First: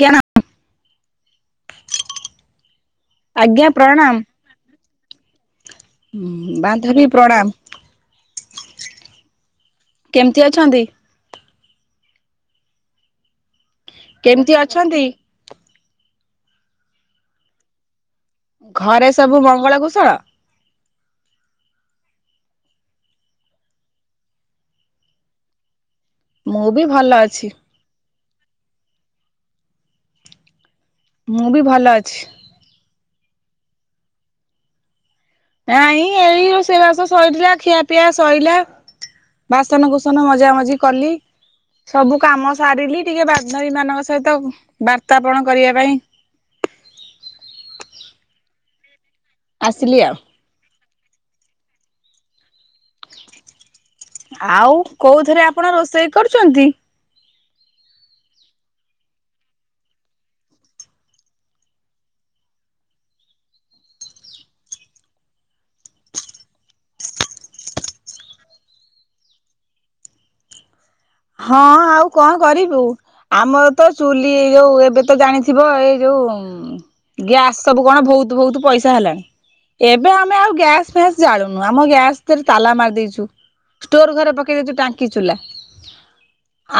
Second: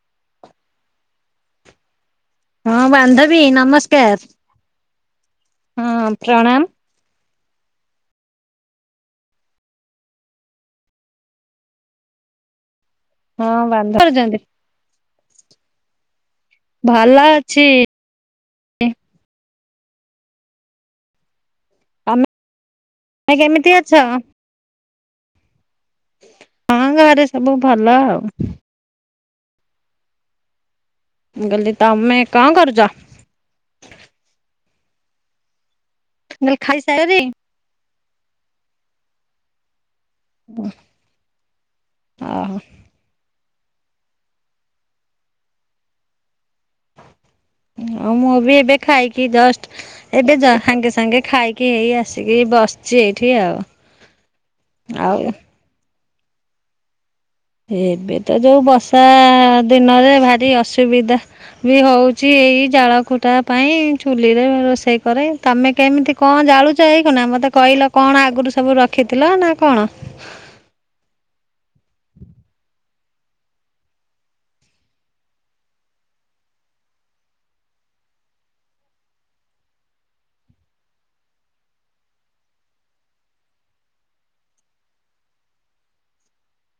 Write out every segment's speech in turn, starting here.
କିଅଣ। ହଁ ବାନ୍ଧବୀ ଆଜ୍ଞା ପ୍ରଣାମ ନମସ୍କାର। ହଁ ହୁଁ ପ୍ରଣାମ ବାନ୍ଧବୀ ପ୍ରଣାମ କେମିତି ଅଛନ୍ତି। ହଁ ବାନ୍ଧ କରିଛନ୍ତି। କେମିତି ଅଛନ୍ତି। ଭଲ ଅଛି। ଘରେ ସବୁ ମଙ୍ଗଳ କୁଶଳ। ତମେ କେମିତି ଅଛ? ମୁଁ ହଁ ବି ଭଲ ଘରେ ଅଛି ସବୁ ଭଲ ଆଉ। ମୁଁ ବି କହିଲି ଭଲ ତମେ ଅଛି। କଣ କରୁଚ? ନାଇଁ ଏଇ କହିଲି ରୋଷେଇବାଷ ଖାଇସାରି ସରିଲା ଖିଆ ପିଆ ସଇଁଲା। ବାସନକୁସନ ମଜା ମଜି କଲି। ସବୁ କାମ ଓହୋ ସାରିଲି ଟିକେ ବାନ୍ଧବୀ ମାନଙ୍କ ସହିତ ବାର୍ତାପଣ କରିବା ପାଇଁ ହଁ ମୁଁବି ଏବେ ଖାଇକି ଜଷ୍ଟ ଆସିଲି ଆଉ ଏବେ ଜ ସାଙ୍ଗେ ସାଙ୍ଗେ ଖାଇକି କି ଏଇ ଆସିକି ବସିଚି ଏଇଠି ଆଉ ଆଉ ଆପଣ ରୋଷେଇ କରୁଚନ୍ତି? ଏବେତ ଯୋଉ ବର୍ଷା ଦିନରେ ଭାରି ଅସୁବିଧା ବି ହଉଚି ଏଇ ଜାଳ, କୁଟା ପାଇଁ ଚୁଲିରେ ରୋଷେଇ କରେ। ତମେ କେମିତି କଣ ଜାଳୁଚ ଏଇଖିନା ମତେ କହିଲ କଣ ଆଗୁରୁ ସବୁ ରଖିଥିଲ ନାକଣ? ହଁ ଆଉ କଁ କରିବୁ। ଆମରତ ଚୁଲି ଯୋଉ ଏବେତ ଜାଣିଥିବ ଏଇ ଯୋଉ ଗ୍ୟାସ୍ ସବୁ କଣ ବହୁତ୍ ବହୁତ୍ ପଇସା ହେଲାଣି। ଏବେ ଆମେ ଆଉ ଗ୍ୟାସ୍ ଫ୍ୟାସ୍ ଜାଳୁନୁ ଆମ ଗ୍ୟାସ୍ ଦେରେ ତାଲା ମାରି ଦେଇଚୁ। ଷ୍ଟୋର ଘରେ ପକେଇ ଦେଇଚୁ ଟାଙ୍କି ଚୁଲା।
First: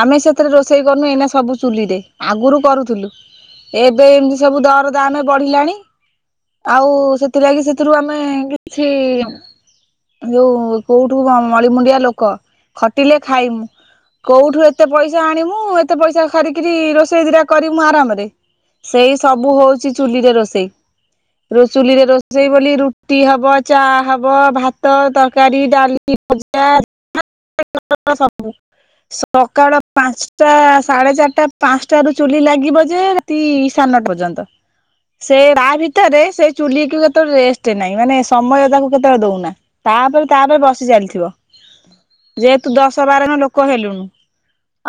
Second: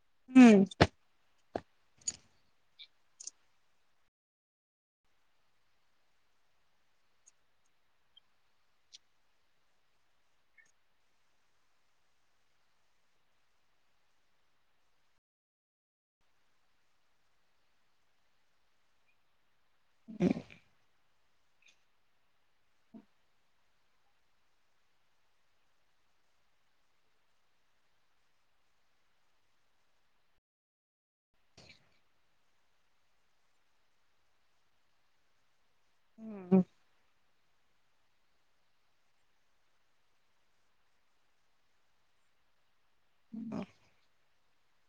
ଆମେ ହୁଁ। ସେଥିରେ ରୋଷେଇ କରନୁ ଏଇନା ସବୁ ଚୁଲିରେ। ଆଗୁରୁ କରୁଥିଲୁ ଏବେ ଏମିତି ସବୁ ଦର ଦାମେ ବଢ଼ିଲାଣି ଆଉ ସେଥିଲାଗି ସେଥିରୁ ଆମେ କିଛି ଯୋଉ କୋଉଠୁ ମଳିମୁଣ୍ଡିଆ ଲୋକ ଖଟିଲେ ଖାଇମୁ କୋଉଠୁ ଏତେ ପଇସା ଆଣୀମୁ ଏତେ ପଇସା ସାରିକିରି ରୋଷେଇ ଦିଟା କରିମୁ ଆରାମରେ ସେଇ ସବୁ ହଉଚି ଚୁଲିରେ ରୋଷେଇ। ରୋ ଚୁଲିରେ ରୋଷେଇ ବୋଲି ରୁଟି ହବ ଚା ହବ ଭାତ ତରକାରୀ ଡ଼ାଲି କିଭଯା ମରତ ସବୁ ସକାଳ ପାଞ୍ଚଟା ସାଢେ ଚାରିଟା ପାଞ୍ଚଟାରୁ ଚୁଲି ଲାଗିବ ଯେ ରାତି ସାଢେ ନଟା ପର୍ଯ୍ୟନ୍ତ ସେ ତାଭିତରେ ସେ ଚୁଲିକୁ କେତେଳେ ରେଷ୍ଟ ନାହିଁ ମାନେ ସମୟ ତାକୁ କେତେବେଳେ ଦଉନା ତାପରେ ତାପରେ ବସି ଚାଲିଥିବ। ଯେହେତୁ ଦଶ ବାର ଜଣ ଲୋକ ହେଲୁଣୁ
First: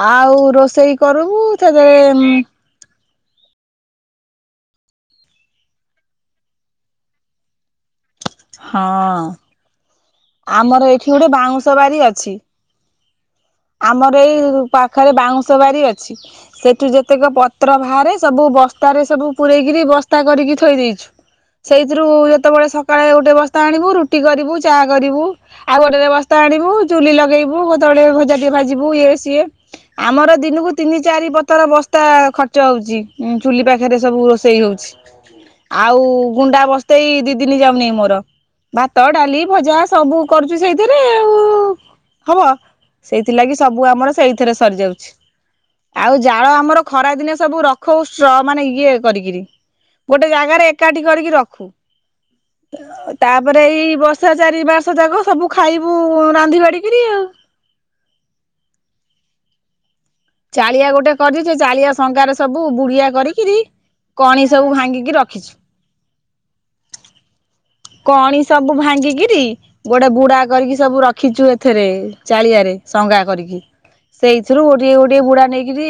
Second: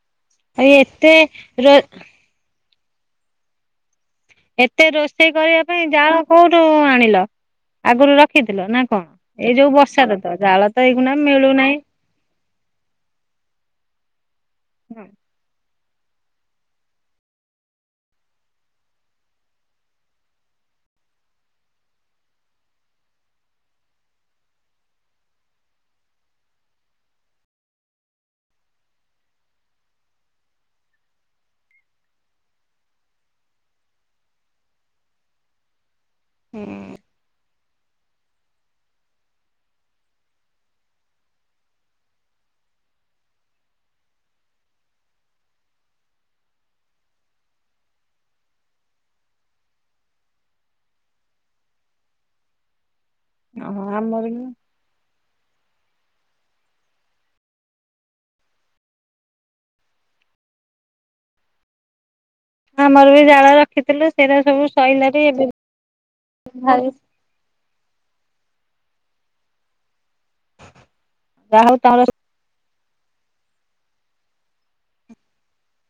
ଆଉ ଏଇ ରୋଷେଇ ଏତେ କରିବୁ ରୋ ସେଥିରେ ଏତେ ରୋଷେଇ କରିବା ପାଇଁ ଜାଳ କୋଉଠୁ ଆଣିଲ? ଆଗରୁ ରଖିଥିଲ ନାକଣ ହଁ ଏଇ ଯୋଉ ବର୍ଷା ଋତୁରେ? ଆମର ଏଇଠି ଗୋଟେ ବାଉଁଶ ବାରି ଅଛି। ଆମର ଏଇ ପାଖରେ ବାଉଁଶ ବାରି ଅଛି। ସେଠୁ ଯେତେକ ପତ୍ର ବାହାରେ ସବୁ ବସ୍ତାରେ ସବୁ ପୂରେଇକିରି ବସ୍ତା କରିକି ଥୋଇ ଦେଇଚି ସେଇଥିରୁ ଯେତେବେଳେ ସକାଳେ ଗୋଟେ ବସ୍ତା ଆଣିବୁ ରୁଟି କରିବୁ ଚା କରିବୁ ଆଉ ଗୋଟେରେ ବସ୍ତା ଆଣିବୁ ଚୁଲି ଲଗେଇବୁ କେତେବେଳେ ଭଜା ଟିକେ ଭାଜିବୁ ଇଏ ସିଏ ଆମର ଦିନକୁ ତିନି ଚାରି ପଥର ବସ୍ତା ଖର୍ଚ୍ଚ ହଉଚି ଚୁଲି ପାଖରେ ସବୁ ରୋ ସେଇ ହେଉଚି ଆଉ ଗୁଣ୍ଡା ବସ୍ତେଇ ଦି ଦିନି ଯାଉନି ମୋର ଭାତ ଡ଼ାଲି ଭଜା ସବୁ କରୁଚୁ ସେଇଥିରେ ଆଉ ହବ। ସେଇଥିଲାଗି ସବୁ ଆମର ସେଇଥିରେ ସରିଯାଉଛି। ଆଉ ଜାଳ ଆମର ଖରା ଦିନେ ସବୁ ରଖୁ ଷ୍ଟ୍ର ମାନେ ଇଏ କରିକିରି ଗୋଟେ ଜାଗାରେ ଏକାଠି କରିକି ରଖୁ। ତାପରେ ଓହୋ ଏଇ ଆମର ବି ବର୍ଷା ଚାରି ମାସ ଯାକ ସବୁ ଖାଇବୁ ରାନ୍ଧି ବାଡ଼ିକିରି ଆଉ। ଚାଳିଆ ଗୋଟେ କରିଚି ସେଚାଳିଆ ଶଙ୍ଗାରେ ସବୁ ଆମର ବୁଡିଆ ବି ଜାଳ କରିକିରି ରଖିଥିଲୁ ସେଇଟା କଣି ସବୁ ଭାଙ୍ଗିକି ସଇଲାଣି ଏବେ ରଖିଚି। [unintelligible] କଣି ସବୁ ଭାଙ୍ଗିକିରି ଗୋଟେ ବୁଡା କରିକି ସବୁ ରଖିଛୁ ଯାହା ହଉ ଏଥେରେ। ତମର ଚାଳିଆରେ ସଙ୍ଗା କରିକି। ସେଇଥିରୁ ଗୋଟିଏ ଗୋଟିଏ ବୁଡା ନେଇକିରି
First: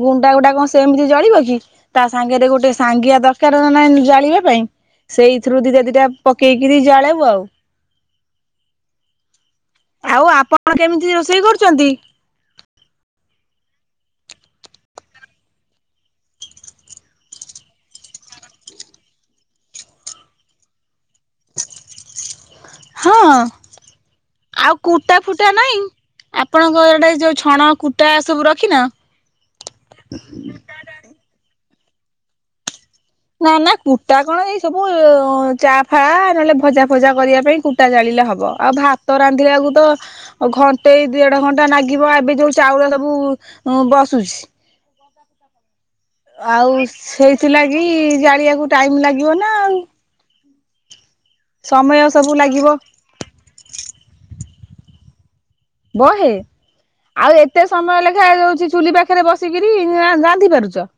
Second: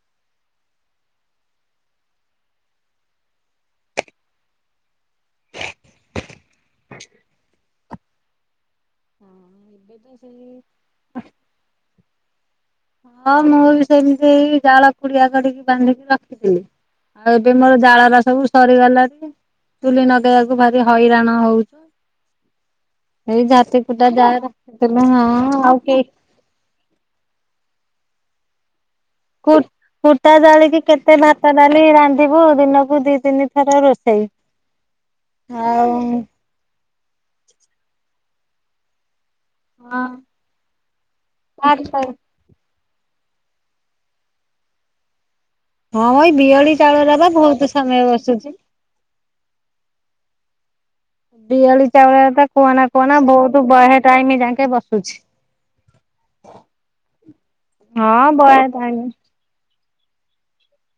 ଗୁଣ୍ଡା ଗୁଣ୍ଡା କଣ ସେମିତି ଜଳିବ କି। ତା ସାଙ୍ଗରେ ଗୋଟେ ସାଙ୍ଗିଆ ଦରକାର ନା ନାଇଁ ଜାଳିବା ପାଇଁ ସେଇ ଏଇଥିରୁ ଦିଟା ଦିଟା ପକେଇକିରି ଜାଳିବୁ ଆଉ। ହଁ ଏବେ ତ ଆଉ ସେଇ ଆପଣ କେମିତି ରୋଷେଇ କରୁଛନ୍ତି? ହଁ ମୁଁ ବି ସେମିତି ଜାଳ କୁଡିଆ କରିକି ବାନ୍ଧିକି ରଖିଥିଲି। ଆଉ ଏବେ ମୋର ଜାଳରା ସବୁ ସରିଗଲାଣି। ଚୁହ୍ଲି ନଗେଇବାକୁ ଭାରି ହଇରାଣ ହଉ ହଁ ଏଇ ଝାଟି କୁଟା ଆଉ ଯାହାରଖିଥିଲୁ କୁଟା ହଁ ଫୁଟା ନାଇଁ ଆଉ କେଇ ଆପଣଙ୍କ ଆଡ଼େ ଯୋଉ ଛଣ କୁଟା ସବୁ ରଖିିନ? କୁଟ କୁଟା ଜାଳିକି କେତେ ଭାତ ଡାଲି ରାନ୍ଧିବୁ ଦିନକୁ ଦି ତିନି ନା ଥର ନା କୁଟା ରୋଷେଇ। କଣ ଏଇ ସବୁ ଚା ଆଉ ଫା ନହେଲେ ଭଜା ଭଜା କରିବା ପାଇଁ କୁଟା ଜାଳିଲେ ହବ ଆଉ ଭାତ ରାନ୍ଧିବାକୁ ତ ହଁ ଘଣ୍ଟେଇ ଦେଢ ଘଣ୍ଟା ନାଗିବ ଏବେ ଯୋଉ ଚାଉଳ ସବୁ ବସୁଛି। ହଁ ଏଇ ବିଅଳି ଆଉ ଚାଉଳରା ବା ବହୁତ ସେଇଥିଲାଗି ସମୟ ବସୁଛି। ଜାଳିବାକୁ ଟାଇମ ଲାଗିବ ନା ଆଉ। ଦିଆଳି ସମୟ ଚାଉଳରେ ସବୁ ତ ଲାଗିବ କୁହନା କୁହନା ବହୁତ ବହେ ଟାଇମ ଜାଙ୍କେ ବସୁଛି। ବହେ ଆଉ ଏତେ ସମୟ ଲେଖା ହଁ ବହେ ଜଉଚି ଚୁଲି ଟାଇମ। ପାଖରେ ବସି ଆସି କିରି ରାନ୍ଧି ପାରୁଚ?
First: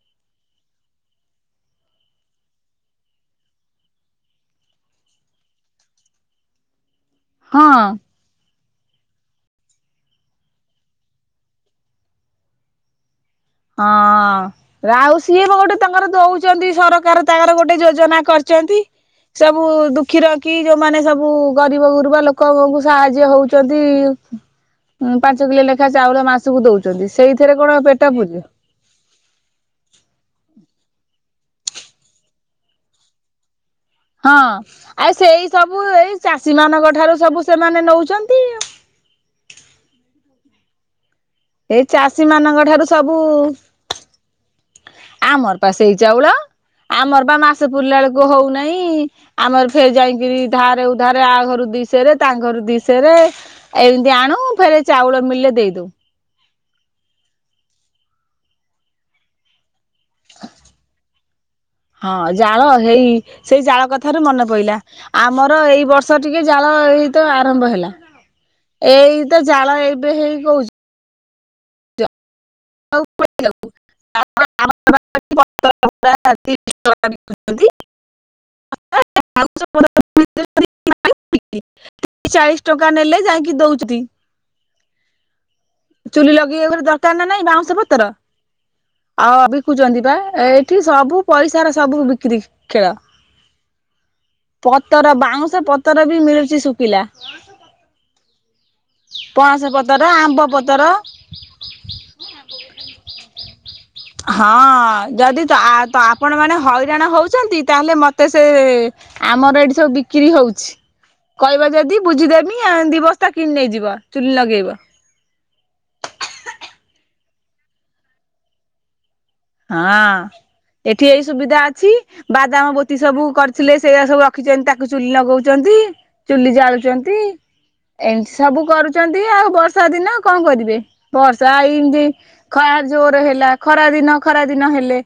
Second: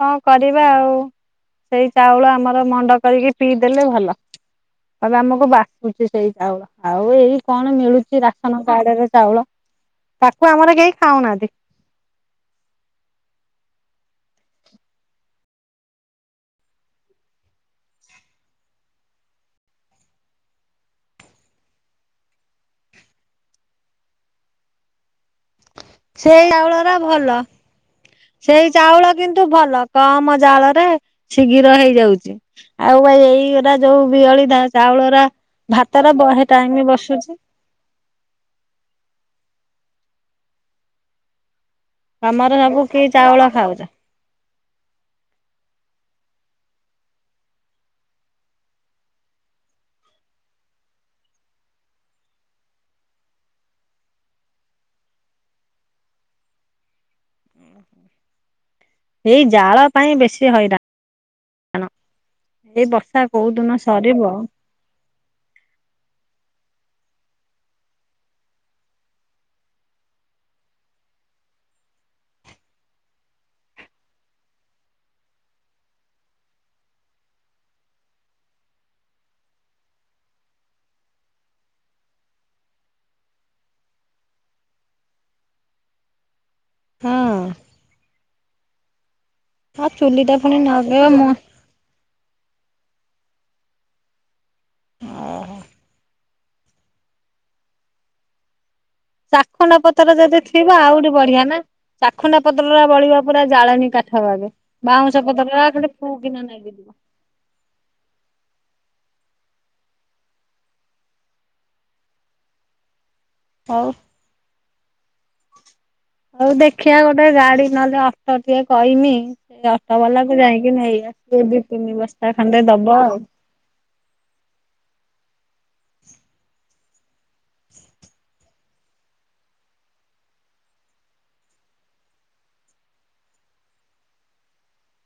କଣ କରିବା ଆଉ ସେଇ ଚାଉଳ ଆମର ମଣ୍ଡ କରିକି ପିଇଦେଲେ ଭଲ। ଆମକୁ ବାସୁଛି ସେଇ ଚାଉଳ। ଆଉ ଏଇ କଣ ହଁ ମିଳୁଛି ରାସନ କାର୍ଡରେ ଚାଉଳ ତାକୁ ଆମର କେହି ଖାଉନାହାନ୍ତି। ହଁ। ରାଉ ସିଏ ଗୋଟେ ତାଙ୍କର ଦଉଛନ୍ତି ସରକାର ତାଙ୍କର ଗୋଟେ ଯୋଜନା କରିଛନ୍ତି। ସବୁ ଦୁଃଖୀ ରଙ୍କି ଯୋଉମାନେ ସବୁ ଗରିବ ଗୁରୁବା ଲୋକଙ୍କୁ ସାହାଯ୍ୟ ହଉଛନ୍ତି। ଉଁ ପାଞ୍ଚ କିଲୋ ଲେଖା ଚାଉଳ ସେଇ ମାସକୁ ଚାଉଳରା ଦଉଛନ୍ତି ଭଲ ସେଇଥେରେ କଣ ପେଟ ପୁରିଜିବ। ସେଇ ଚାଉଳ କିନ୍ତୁ ଭଲ କମ ଜାଳରେ ଶୀଘ୍ର ହେଇଯାଉଚି ଆଉ ଭାଇ ଏଇ ଯୋଉ ହଁ। ବିୟଳି ଆଉ ଚାଉଳରା ସେଇ ସବୁ ଏଇ ଭାତରା ବହେ ଚାଷୀ ମାନଙ୍କ ଟାଇମ ଠାରୁ ସବୁ ବସୁଚି। ସେମାନେ ନଉଚନ୍ତି। ଏଇ ଚାଷୀ ତମର ମାନଙ୍କ ଠାରୁ କି ସବୁ ଚାଉଳ ଖାଉଛ ଆମର ପା ସେଇ ଚାଉଳ ଆମର ବା ମାସେ ପୁରିଲା ଏଳକୁ ହଉନାଇଁ। ଆମର ଫେରେ ଯାଇକିରି ଧାରେ ଉଧାରେ ଆ ଘରୁ ଦିସେରେ ତାଙ୍କ ଘରୁ ଦିସେରେ ଏମିତି ଆଣୁ ଫେରେ ଚାଉଳ ମଳିଲେ ଦେଇଦଉ। ଓୁଁ [unintelligible] ଏଇ ଜାଳ ପାଇଁ ବେଶୀ ହଇରା ହଁ, ଜାଳ ଏଇ ହେଇ ବର୍ଷା କୋଉ ସେଇ ଦିନ ଜାଳ ସରିବ କଥାରୁ ମନେ ପଇଲା। ଆମର ଏଇ ବର୍ଷ ଟିକେ ଜାଳ ଏଇତ ଆରମ୍ଭ ହେଲା। ଏଇତ ଜାଳ ଏବେ ହେଇ କହୁଛି [unintelligible] ାୟ ତିରିଶ ଟଛନ୍ତି [unintelligible] [unintelligible] ତିରିଶ ଚାଳିଶ ଟଙ୍କା ନେଲେ ଯାଇକି ଦଉଚତି। ଚୁଲି ଲଗେଇବାକୁ ଫେରେ ହଁ ଦରକାର ନା ନାଇଁ ଆଉ ବାଉଁଶ ପତ୍ର ଆଉ ଅବି ସିଖୁଛନ୍ତି ବା ଚୁଲିଟା ପୁଣି ଏଠି ନଗେଇବ ସବୁ ମୁଁ ପଇସାର ସବୁ ବିକ୍ରି ଖେଳ। ପତର ଓହୋ ବାଉଁଶ ପତର ବି ମିଳୁଛି ଶୁଖିଲା। ପଣସ ଚାଖୁଣ୍ଡା ପତର ପତ୍ର ଆମ୍ବ ଯଦି ଥିବ ପତର ଆଉରି ବଢିଆ ନା ଚାଖୁଣ୍ଡା ପତ୍ରଟା ଜଳିବା ପୁରା ଜାଳେଣୀ କାଠ ବାଗେ। ହଁ, ବାଉଁଶ ଯଦି ପତ୍ରରା ଖାଲି ଫୁ ଆପଣ କିନା ମାନେ ନାଗିଯିବ। ହଇରାଣ ହଉଛନ୍ତି ତାହେଲେ ମତେ ମତେ ସେ ଆମର ଏଠି ସବୁ ବିକ୍ରି ହଉଛି। କହିବା ଯଦି ବୁଝିଦେବି ଏ ଦି ବସ୍ତା କିଣି ହଉ ନେଇଯିବ ଚୁଲି ଲଗେଇବ। ଆଉ ଦେଖିବା ଗୋଟେ ଗାଡି ନହେଲେ ଅଟ ଟିକେ କହିମି। ଏ ଅଟୋ ହଁ ବାଲାକୁ ଯାଇକି ନେଇ ଏଠି ଏଇ ଆସିବି ସୁବିଧା ଦିଇ ତିନି ବସ୍ତା ଖଣ୍ଡେ ଦବ ଆଉ ଥିଲେ ସେଇା ସବୁ ରଖିଛନ୍ତି ତାକୁ ଚୁଲି ଲଗଉଛନ୍ତି ଚୁଲି ଜାଳୁଛନ୍ତି। ଏସବୁ କରୁଛନ୍ତି ଆଉ ବର୍ଷା ଦିନ କଣ କରିବେ ବର୍ଷା ଏଇମିତି ଖରା ଜୋର ହେଲା ଖରା ଦିନ ଖରା ଦିନ ହେଲେ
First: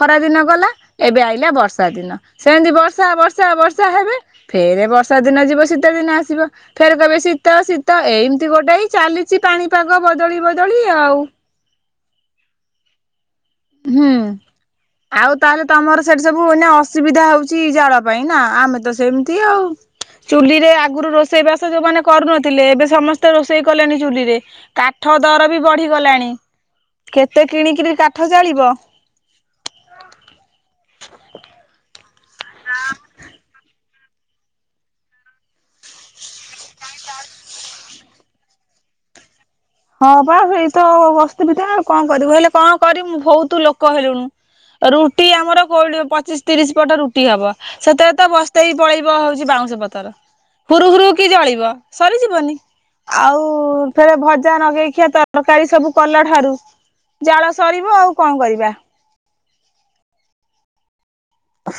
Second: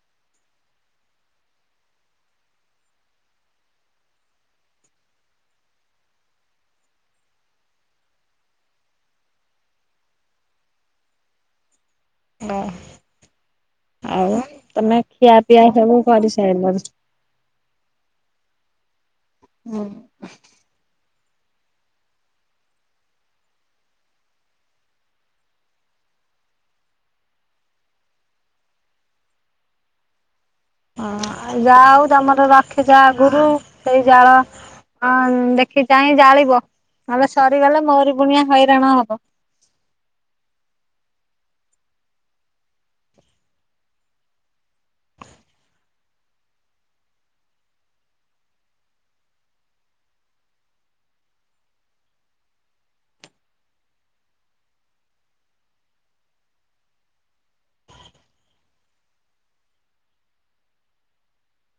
ଖରା ଦିନ ଗଲା ଏବେ ଆଇଲା ବର୍ଷା ଦିନ ସେମିତି ବର୍ଷା ବର୍ଷା ବର୍ଷା ହେବେ ଫେରେ ବର୍ଷା ଦିନ ଯିବ ଶୀତ ଦିନ ଆସିବ। ଫେର କହିବେ ଶୀତ ଶୀତ ଏମିତି ଗୋଟେ ହଇ ଚାଲିଛି ପାଣିପାଗ ବଦଳି ବଦଳି ଆଉ। ଅ। ହୁଁ ଆଉ ପିଆ ତାହେଲେ ତମର ସେଠି ସବୁ କରିସାଇଲଣି? ଅସୁବିଧା ହଉ ଛି ଜାଳ ପାଇଁ ନା ଆମେ ତ ସେମିତି ଆଉ ହଁ ଚୁଲିରେ ଆଗରୁ ରୋଷେଇବାସ ଯୋଉମାନେ କରୁନଥିଲେ ଏବେ ସମସ୍ତେ ରୋଷେଇ କଲେଣି ଚୁଲିରେ। କାଠ ଦର ବି ବଢିଗଲାଣି କେତେ କିଣିକିରି କାଠ ଜାଳିବ। ହଁ ଯା ହଉ ତମର ରଖିଛ ଆଗୁରୁ ସେଇ ଜାଳ ହଁ ଦେଖି ଚାହିଁ ଜାଳିବ ହେଲେ ସରିଗଲେ ମୋରି ବୁଣିଆ ହଇରାଣ ହବ। ହଁ ବା ସେଇତ ବସ୍ତି ଭିତରେ ଆଉ କଣ କରିବୁ ହେଲେ କଣ କରିବୁ ବହୁତ ଲୋକ ହେଲୁଣୁ। ରୁଟି ଆମର କୋଉ ପଚିଶ ତିରିଶ ପଟ ରୁଟି ହବ। ସେଥେରେ ତ ବସ୍ତେଇ ହି ପଳେଇବ ହଉଛି ବାଉଁଶ ପତର। ଫୁରୁ ହୁରୁ କି ଜଳିବ ସରିଯିବନି ଆଉ ଫେରେ ଭ ଯା ଲଗେଇ ଖିଆ ତରକାରୀ ସବୁ କଲା ଠାରୁ ଜାଳ ସରିବ ଆଉ କଣ କରିବା? ହ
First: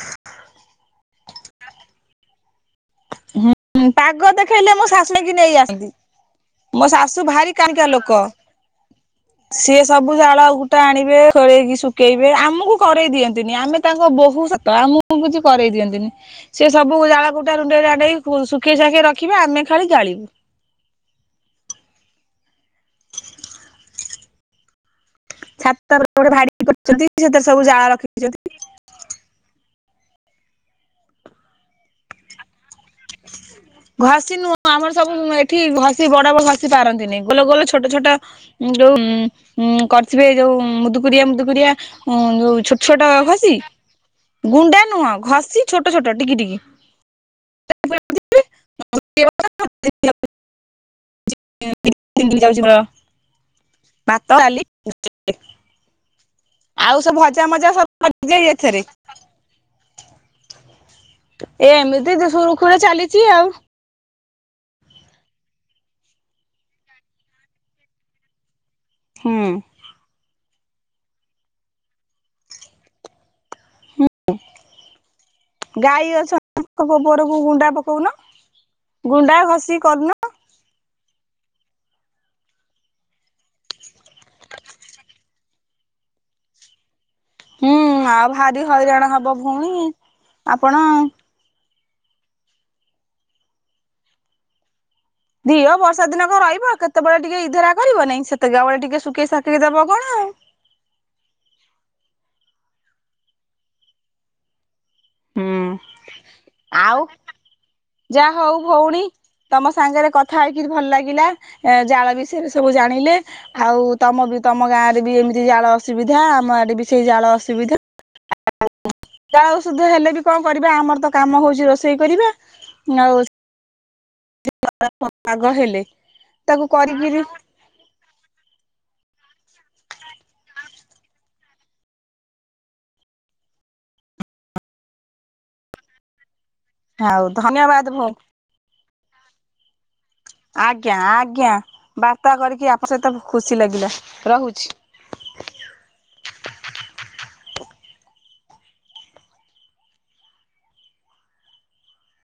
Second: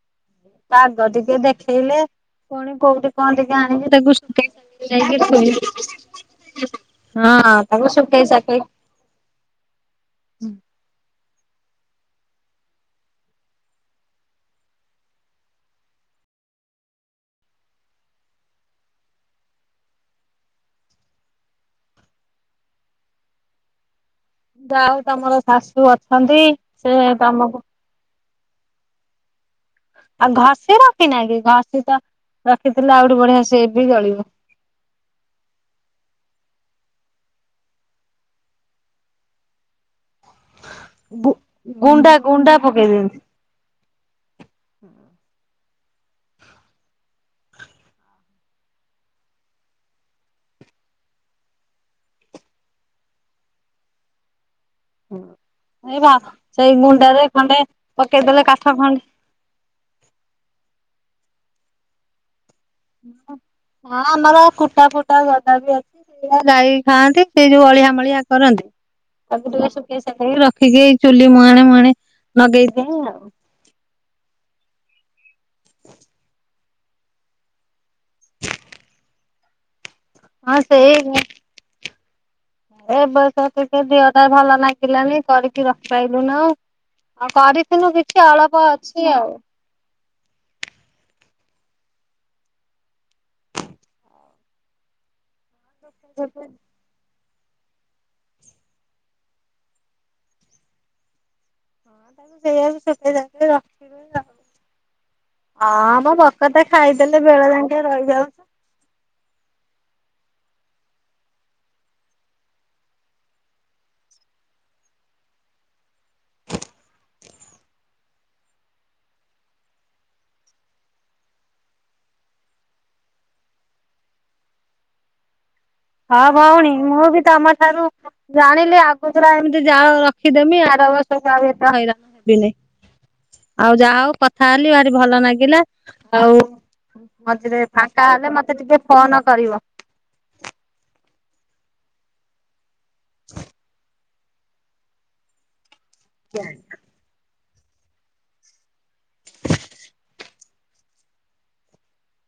ବାହାର ଟିକେ ଦେଖେଇଲେ ପୁଣି କୋଉଠି କଣ ଟିକେ ଆଣିକି ତାକୁ ପାଗ ଶୁଖେଇ ଦେଖେଇଲେ ମୋ ଶାଶୁ ନେଇକି ନେଇ ଯାଇକି ଆସନ୍ତି ଶୁ ମୋ ଶାଶୁ ଭାରି ହଁ କାଣିକା ତାକୁ ଲୋକ। ଶୁଖେଇ ସାଖେଇ ସିଏ ସବୁ ଜାଳ ଗୁଟା ଆଣିବେ ଖରେଇକି ଶୁଖେଇବେ ଆମକୁ ଖରେଇ ଦିଅନ୍ତିନି ଆମେ ତାଙ୍କ ବୋହୁ ସ ତ ଆମକୁ କିଛି କରଇ ଦିଅନ୍ତିନି ସିଏ ସବୁ ଜାଳ କୁ ରୁଣ୍ଡେଇ ରାଣ୍ଡେଇ ଶୁଖେଇ ସାଖେଇ ରଖିବେ ଆମେ ଖାଲି ଜାଳିବୁ। [inaudible] ଯାହଉ ତମର ଶାଶୁ ଛାତ ଉପରେ ଅଛନ୍ତି ଭାଡି ସେ କରିଛନ୍ତି ସେଥିରେ ତମକୁ ସବୁ ଜାଳ ରଖିଛନ୍ତି। ଆଉ ଘଷି ରଖି ନଁ କି ଘଷି ତ ରଖିଥିଲେ ଆଉଠି ବଢିଆ ସେଏ ବି ଜଳିବ। ହଁ ଆମର ସବୁ ଏଠି ବଡ ବଡ ଘସି ପାରନ୍ତିନି ଗୋଲ ଗୋଲ ଛୋଟ ଛୋଟ ହୁଁ ହୁଁ ଯୋଉ କ ଥିବେ ଯୋଉ ମୁଦୁକୁରିଆ ଗୁ ମୁଦୁକୁରିଆ ଗୁଣ୍ଡା ଗୁଣ୍ଡା ଯୋଉ ଛୋଟ ପକେଇ ଛୋଟ ଦିଅନ୍ତି। ଘସି ଗୁଣ୍ଡା ନୁହଁ ଘଷି ଛୋଟ ଛୋଟ ଟିକି ଟିକି [inaudible] ଦିନ ଯାଉଛି ମୋର ଭାତ ଡ଼ାଲି ଏଇ ବା ସେଇ ଆଉ ସେ ଗୁଣ୍ଡାରେ ଭଜା ଖଣ୍ଡେ ମଜା ସବୁ ପକେଇଦେଲେ ଯାଏ କାଠ ଏଥିରେ ଖଣ୍ଡେ ଏ ଏମିତି ସୁରୁଖୁରୁରେ ଚାଲିଛି ଆଉ ହଁ, ଆମର କୁଟା ଫୁଟା ଗଦା ବି ଅଛି। ସେଗୁଡ଼ା ଗାଈ ଖାଆନ୍ତି, ସେ ଯୋଉ ଅଳିଆ ମଳିଆ କରନ୍ତି ହୁଁ ତାକୁ ଟିକେ ଶୁଖେଇଶାଖେଇ ରଖିକି, ଏଇ ଚୁଲି ମୁହାଣେ ମୁହାଣେ, ଲଗେଇ ଦିଏ ଆଉ। ହଁ, ଗାଈ ଅଛ, ତାଙ୍କ ଗୋବରକୁ ଗୁଣ୍ଡା ପକଉନ? [unintelligible] ଗୁଣ୍ଡା ଘଷି କରୁନ? ହଁ ସେଇ ଏ ବର୍ଷ ଟିକେ ଦେଅଟା ଭଲ ଲାଗିଲାନି, କରିକି ରଖିପାଇଲୁନୁ ଉ। ଆଉ ହୁଁ କରିିଥିନୁ କିଛି, ଆଉ ଅଳପ ଭାରି ହଇରାଣ ଅଛି ହବ ଆଉ। ଭଉଣୀ। ଆପଣ? ଦିଅ ବର୍ଷା ଦିନକ ରହିବ କେତେ ସେତେବେଳେ ଟିକେ ଇଧରା କରିବ ନାଇଁ, ସେତେକା ବେଳେ ଟିକେ ଶୁକେଇସାକି ଦବ କଣ ଆଉ। ତାକୁ ସେଇଆକୁ ସୁକେଇସାକେଇ ରଖିବେ ଆ। ହୁଁ ହଁ ମ, ବକତେ ଆଉ ଖାଇଦେଲେ, ବେଳେ ଯାଙ୍କେ ରଇ ଯାହା ଯାଉଚୁ। ହଉ ଭଉଣୀ ତମ ସାଙ୍ଗରେ କଥା ହେଇକିରି ଭଲ ଲାଗିଲା, ଏ ଜାଳ ବିଷୟରେ ସବୁ ଜାଣିଲେ। ଆଉ ତମ ବି ତମ ଗାଁ ରେ ବି ଏମିତି ଜାଳ ଅସୁବିଧା, ଆମ ଆଡେ ବି ସେଇ ଜାଳ ଅସୁବିଧା ଆଉ ସୁଧ ହେଲେ ବି କଣ କରିବା, ଆମର ତ କାମ ହଉଛି ରୋଷେଇ କରିବା, ଆଉ [unintelligible] ପାଗ ହେଲେ ହଁ ତାକୁ ଭଉଣୀ, ମୁଁ ବି କରିକିରି ତମ ଠାରୁ ଜାଣିଲି, ଆଗତୁରା ଏମିତି ଜାଳ ରଖିଦେମି, ଆର ବର୍ଷକୁ ଆଉ ଏତେ ହଇରାଣ ଆଉ, ଯାହା ହଉ କଥା ହେଲି, ଭାରି ଭଲ ନାଗିଲା, ଆଉ ଆଉ ମଝିରେ ଧନ୍ୟବାଦ ଫାଙ୍କା ଭଉଣୀ ହେଲେ, ମତେ ଟିକେ ଫୋନ କରିବ। ଆଜ୍ଞା ଆଜ୍ଞା, ବାର୍ତ୍ତା କରିକି ଆପ ସହିତ ଖୁସି ଲାଗିଲା, ରହୁଛି। [unintelligible]